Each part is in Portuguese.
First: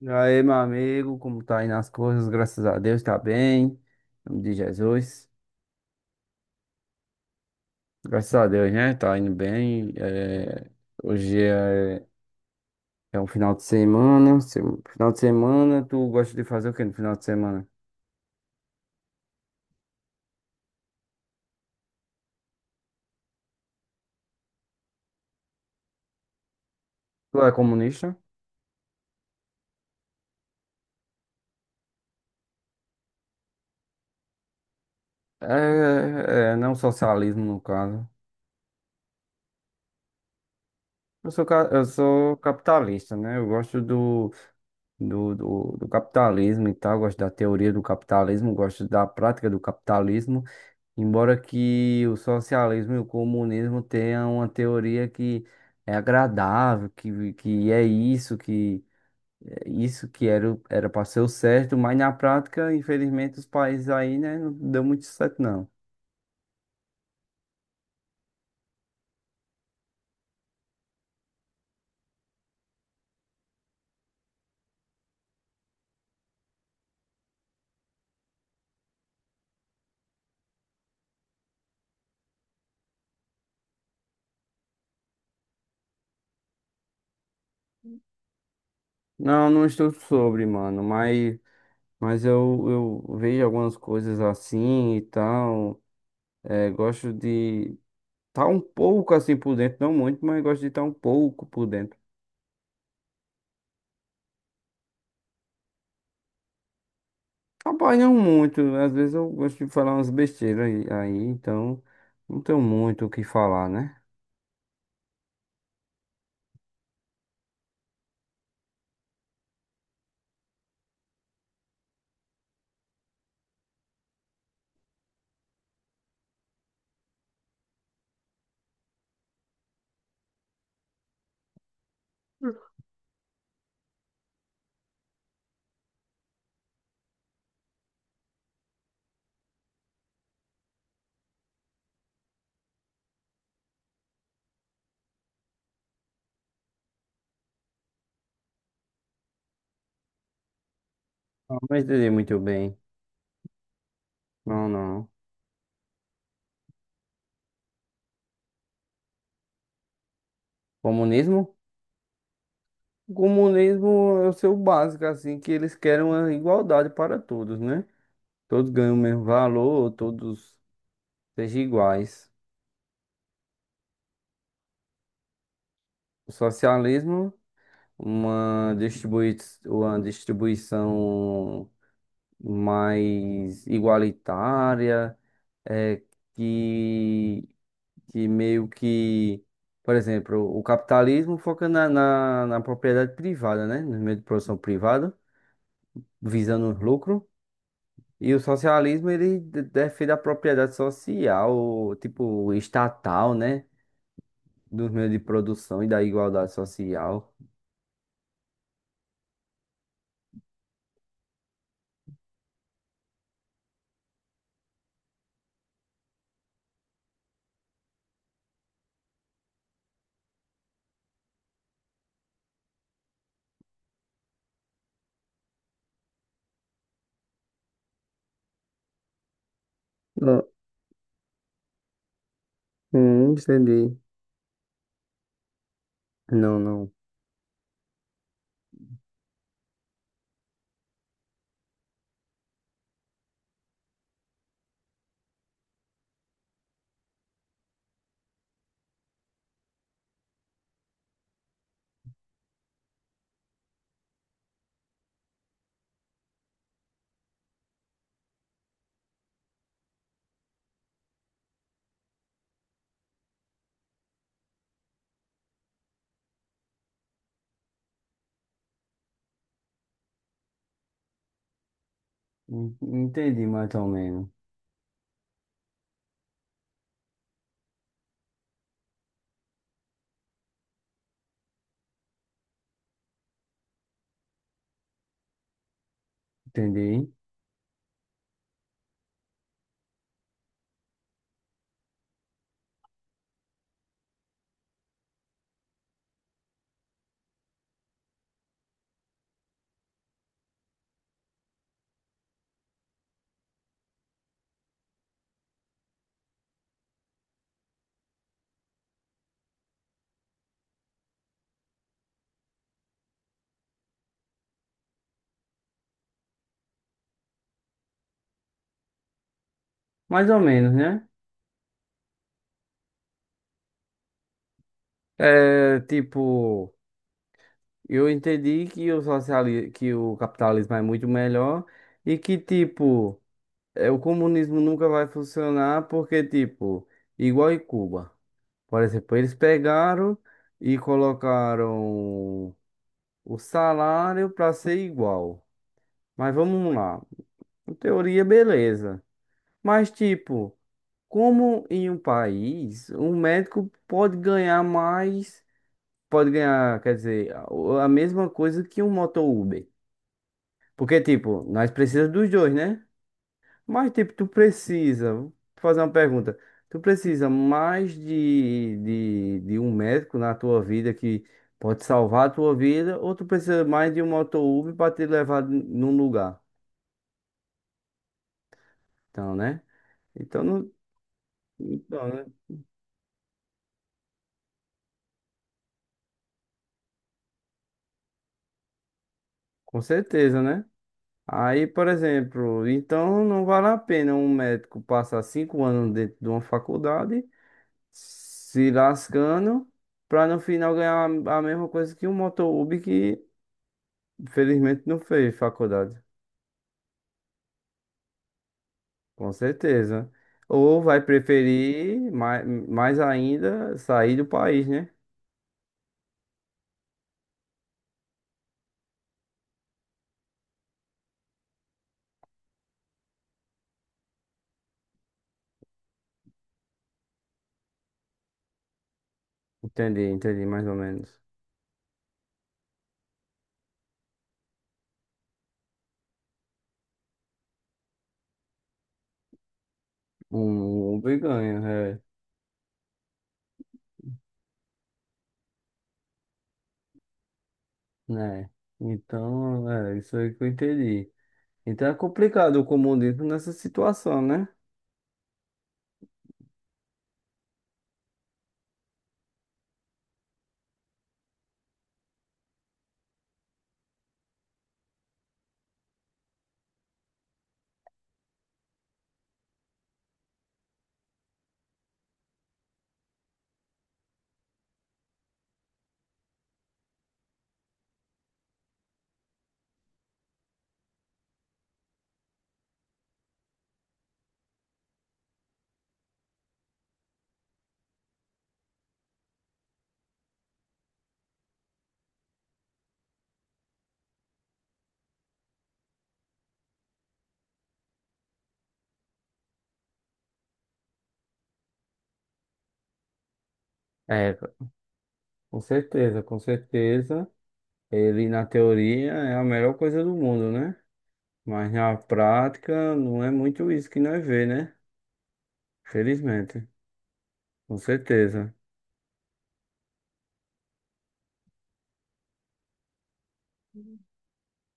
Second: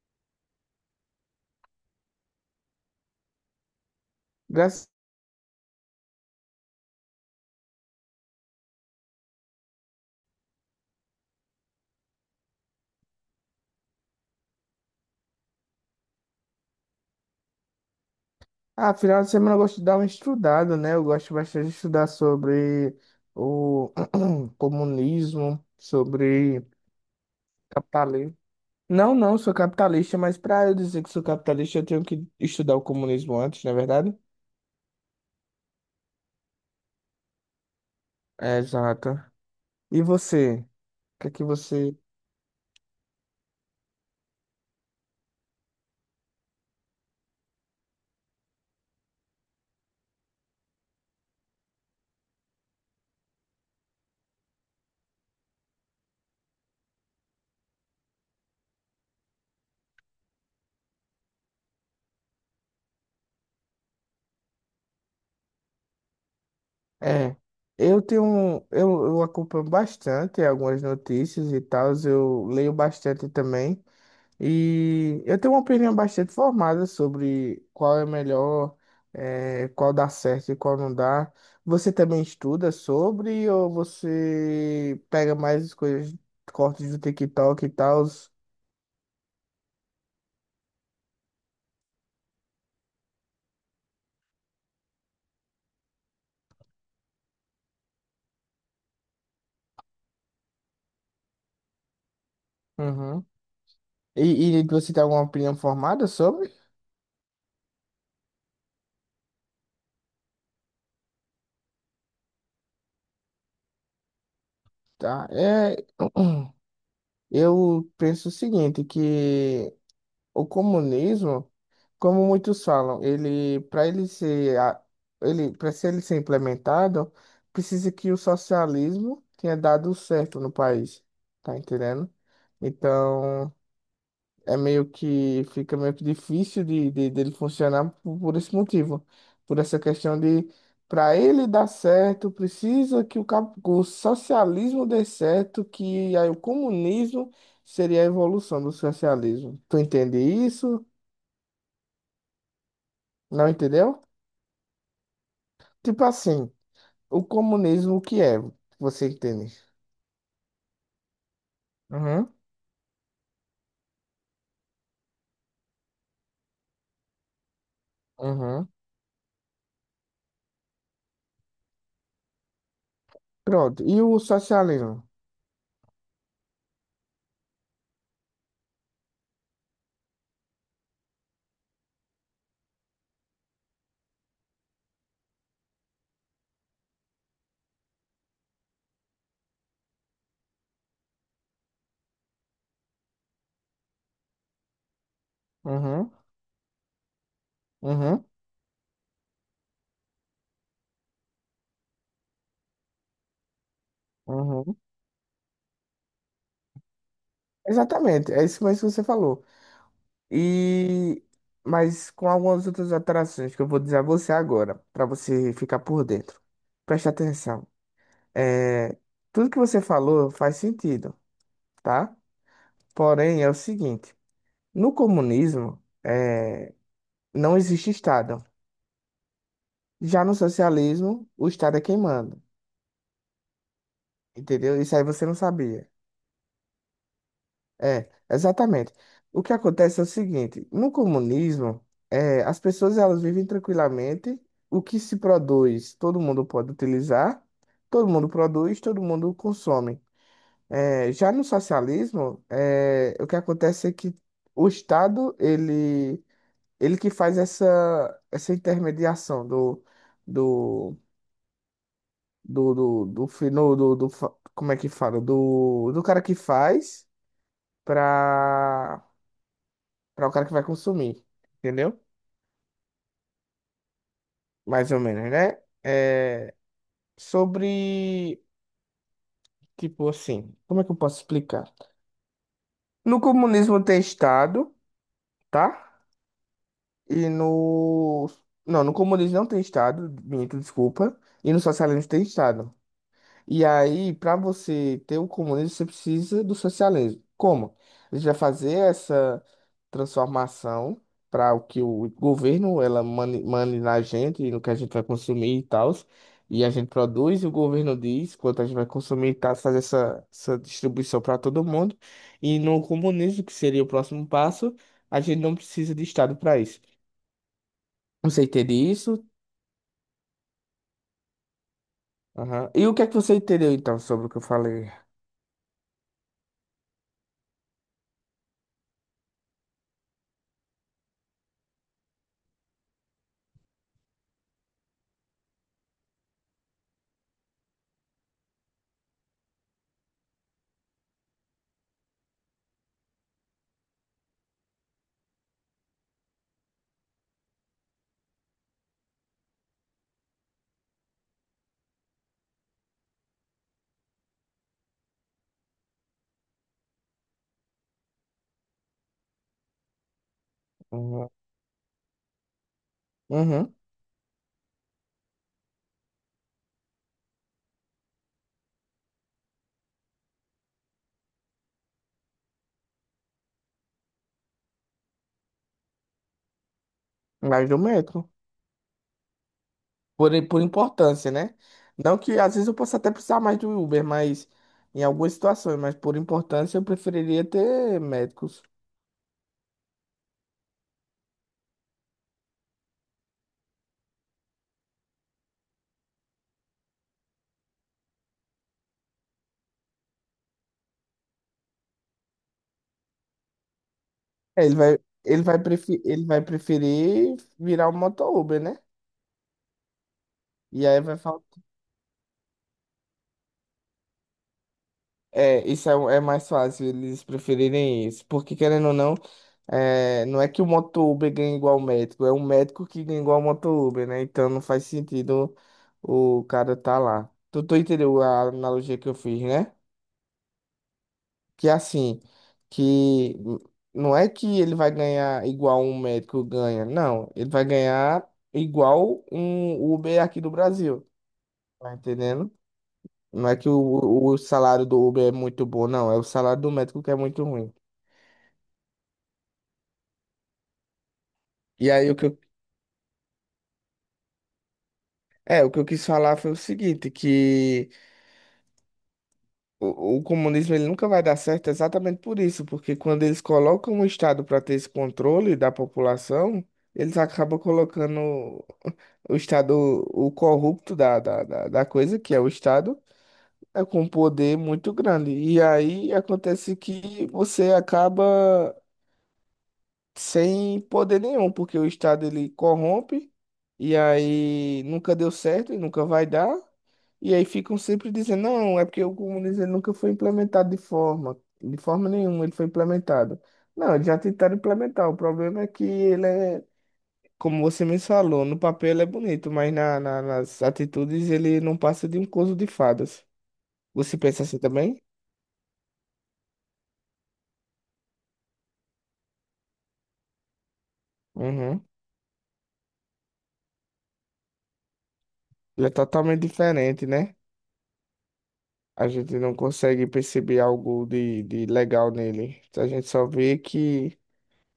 E aí, meu amigo, como tá indo as coisas? Graças a Deus, tá bem. Em nome de Graças. Jesus. Graças a Deus, né? Tá indo bem. Hoje é... É um final de semana. Final de semana, tu gosta de fazer o que no final de semana? Ah, final de semana eu gosto de dar uma estudada, né? Eu gosto bastante de estudar sobre o comunismo, sobre Tu é comunista? capitalismo. Não, não, sou capitalista, mas para eu dizer que sou capitalista, eu tenho que estudar o comunismo antes, não é verdade? É, é, não socialismo, no caso. É, exato. E você? O que é que Eu você... sou capitalista, né? Eu gosto do capitalismo e tal, gosto da teoria do capitalismo, gosto da prática do capitalismo. Embora que o socialismo e o comunismo tenham uma teoria que é agradável, que é isso, que é isso que era, era para ser o certo, mas na prática, infelizmente, os países aí, né, não deu muito certo, não. É, eu tenho, eu acompanho bastante algumas notícias e tal, eu leio bastante também. E eu tenho uma opinião bastante formada sobre qual é melhor, qual dá certo e qual não dá. Você também estuda sobre ou você pega mais as coisas, cortes do TikTok e tal? Não, não estou sobre, mano, mas, mas eu vejo algumas coisas assim e tal. É, gosto de estar um pouco assim por dentro, não muito, mas gosto de estar um pouco por dentro. Uhum. E você tem alguma opinião formada sobre? Trabalham muito, às vezes eu gosto de falar umas besteiras aí, então não tenho muito o que falar, né? Tá. É, eu penso o seguinte, que o comunismo, como muitos falam, ele para ser implementado, precisa que o socialismo tenha dado certo no país, tá entendendo? Então, é meio que fica meio que difícil de, dele funcionar por, esse motivo, por essa questão de, para ele dar certo, precisa que o socialismo dê certo, que aí o comunismo seria a evolução do socialismo. Tu entende isso? Ah, mas entendi muito bem. Não entendeu? Não, não. Tipo assim, o comunismo, o que é? Você entende? Comunismo? Uhum, O comunismo é o seu básico, assim, que eles querem uma igualdade para todos, né? uhum. Todos ganham o mesmo valor, todos sejam iguais. Pronto. E o socialismo? O socialismo, uma distribui uma distribuição mais igualitária, é, que que meio que, por exemplo, o capitalismo foca na propriedade privada, né? No meio de produção privada, Uhum, visando os lucros. uhum, E o socialismo, defende a propriedade social, tipo, estatal, né? uhum. Dos meios de produção e da igualdade social. Exatamente, é isso mesmo que você falou. E... Mas com algumas outras alterações que eu vou dizer a você agora, para você ficar por dentro. Preste atenção. É... Tudo que você falou faz sentido, tá? Porém, é o seguinte: no comunismo, não existe Estado. Já no Não socialismo, o Estado é quem manda, Entendi. entendeu? Isso aí você não sabia. Não, não. É, exatamente. O que acontece é o seguinte: no comunismo, é, as pessoas, elas vivem tranquilamente, o que se produz, todo mundo pode utilizar, todo mundo produz, todo mundo consome. É, já no socialismo, é, o que acontece é que o Estado, ele que faz essa intermediação do, do, do, do, fi- no- como é que fala? Do cara que faz para o cara que vai consumir, entendeu? Entendi mais ou menos. Mais ou menos, né? É, sobre, tipo assim, como é que eu posso explicar? No comunismo tem Estado, tá? Entendi. E no... Não, no comunismo não tem Estado, minto, desculpa. E no socialismo tem Estado. E aí, para você ter o comunismo, você precisa do socialismo. Como? A gente vai fazer essa transformação para o que o governo ela mane na gente, no que a gente vai consumir e tal. E a gente produz e o governo diz quanto a gente vai consumir e tal, fazer essa distribuição para todo mundo. E no comunismo, que seria o próximo passo, a gente não precisa de Estado para isso. Você entende isso? Mais ou menos, né? Aham. E o que é que você entendeu então sobre o que eu falei? É, tipo. Eu entendi que o capitalismo é muito melhor e que, tipo, é, o comunismo nunca vai funcionar porque, tipo, igual em Cuba. Por exemplo, eles pegaram e colocaram o salário para ser igual. Mas vamos lá. Em teoria, beleza. Mas, tipo, como em um país, um médico pode ganhar mais, pode ganhar, quer dizer, a mesma coisa que um motor Uber? Porque, Uhum. tipo, nós precisamos dos dois, né? Uhum. Mas, tipo, tu precisa. Vou fazer uma pergunta. Tu precisa mais de um médico na tua vida que pode salvar a tua vida, ou tu precisa mais de um moto-Uber para te levar num lugar? Mas do metro. Então, né? Por, Então, por não, importância, né? então, Não né? que às vezes eu possa até precisar mais do Uber, mas em algumas situações, mas por importância eu preferiria ter médicos. Com certeza, né? Aí, por exemplo, então não vale a pena um médico passar 5 anos dentro de uma faculdade se lascando pra no final ganhar a mesma coisa que o Motolub que É, Ele infelizmente não vai, fez ele vai, faculdade, preferir, ele vai preferir virar um moto Uber, né? com certeza. Ou E vai aí vai faltar. preferir mais, mais ainda sair do país, né? É, isso é, é mais fácil eles preferirem isso. Porque, querendo ou não, é, não é que o moto Uber ganha igual o médico, é o médico que ganha igual o moto Uber, né? Então não faz sentido o cara tá lá. Tu, tu entendeu a analogia que eu fiz, né? Entendi, entendi mais ou menos. Que é assim, que não é que ele vai ganhar igual um médico ganha, não, ele vai ganhar igual um Uber aqui do Um Brasil, Uber ganha, tá é, entendendo? Não é que o salário do Uber é muito bom, não, é o salário do médico que é muito ruim. né? Então, é isso aí que eu entendi. Então E é aí o que eu, complicado o comunismo nessa situação, né? é, o que eu quis falar foi o seguinte, que o comunismo, ele nunca vai dar certo exatamente por isso, porque quando eles colocam o Estado para ter esse controle da população, eles acabam colocando o Estado, o corrupto da coisa, que é o Estado, é com um poder muito grande. E aí acontece que você acaba sem poder nenhum, porque o Estado, ele corrompe, e aí nunca deu certo e nunca vai dar. E aí ficam sempre dizendo: não, é porque o comunismo, ele nunca foi implementado de forma nenhuma, ele foi implementado. Não, eles já tentaram implementar, o problema é que ele é, como você me falou, no papel ele é bonito, mas na, nas atitudes ele não passa de um conto de fadas. Você É, pensa assim também? com certeza, com certeza. Ele, na teoria, é a melhor coisa do mundo, né? Mas Uhum. na prática não é muito isso que nós vê, né? Ele é totalmente Felizmente, diferente, né? com certeza. A gente não consegue perceber algo de, legal nele. A gente só vê que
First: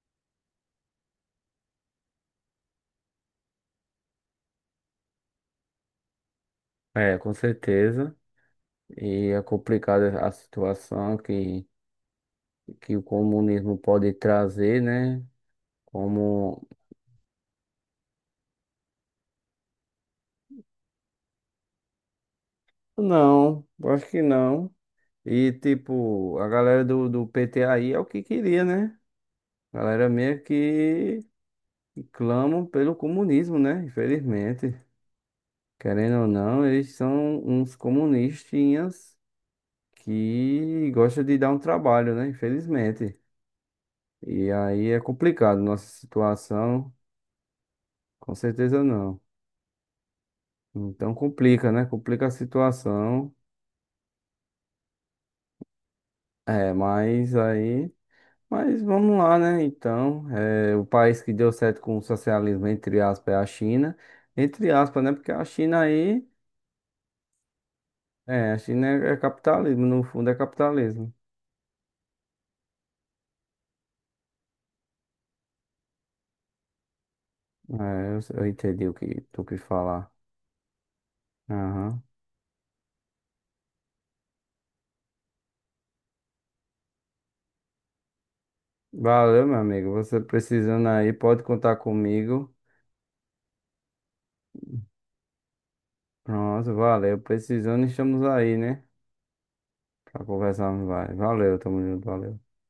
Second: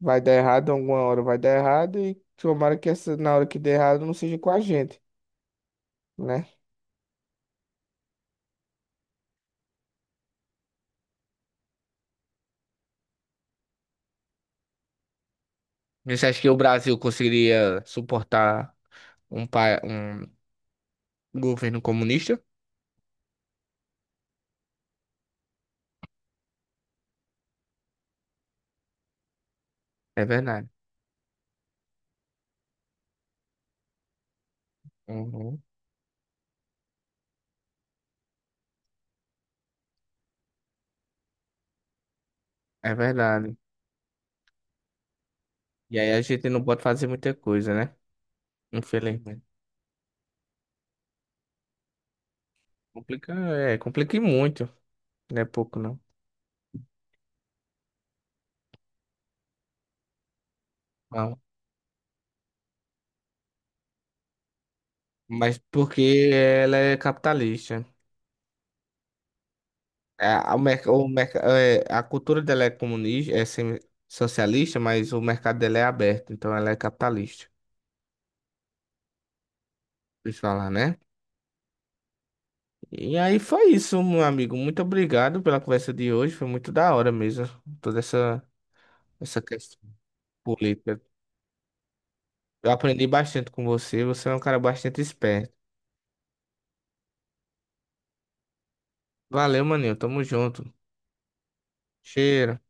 vai dar errado alguma hora, vai dar errado, e tomara que essa, na hora que der errado, não seja com a gente, né? É, com certeza. E é complicada a situação que o comunismo pode trazer, né? Você acha que o Como. Brasil conseguiria suportar um governo comunista? Não, acho que não. E, tipo, a galera do PT aí é o que queria, né? A galera É meio verdade. Que clamam pelo comunismo, né? Infelizmente. Uhum. Querendo ou não, eles são uns comunistinhas que gosta de dar um trabalho, né? É Infelizmente. verdade. E aí é complicado nossa E aí a gente não pode situação, fazer muita coisa, né? com certeza não. Infelizmente. Então complica, né? Complica a Complica, situação. é, complica e muito, não é pouco não. É, mas aí. Mas vamos lá, né? Então, é, o país que Não. deu certo com o socialismo, entre aspas, é a China. Entre aspas, né? Porque a Mas China aí. porque ela é capitalista. É, a China é, é capitalismo, no É, fundo é a, o capitalismo. merc- é, a cultura dela é comunista, é semi- socialista, mas o mercado dela é aberto, então ela é capitalista. É, eu entendi o que tu quis falar. Deixa eu falar, né? Aham. E aí foi isso, meu amigo. Muito obrigado pela conversa de hoje. Foi muito da hora mesmo, toda essa Valeu, meu questão amigo. Você precisando política. aí, pode contar comigo. Eu aprendi bastante com você. Você é um cara bastante esperto. Pronto, valeu. Precisando, estamos aí, né? Valeu, maninho. Tamo Pra junto. conversar vai Valeu, tamo junto, valeu. Cheiro.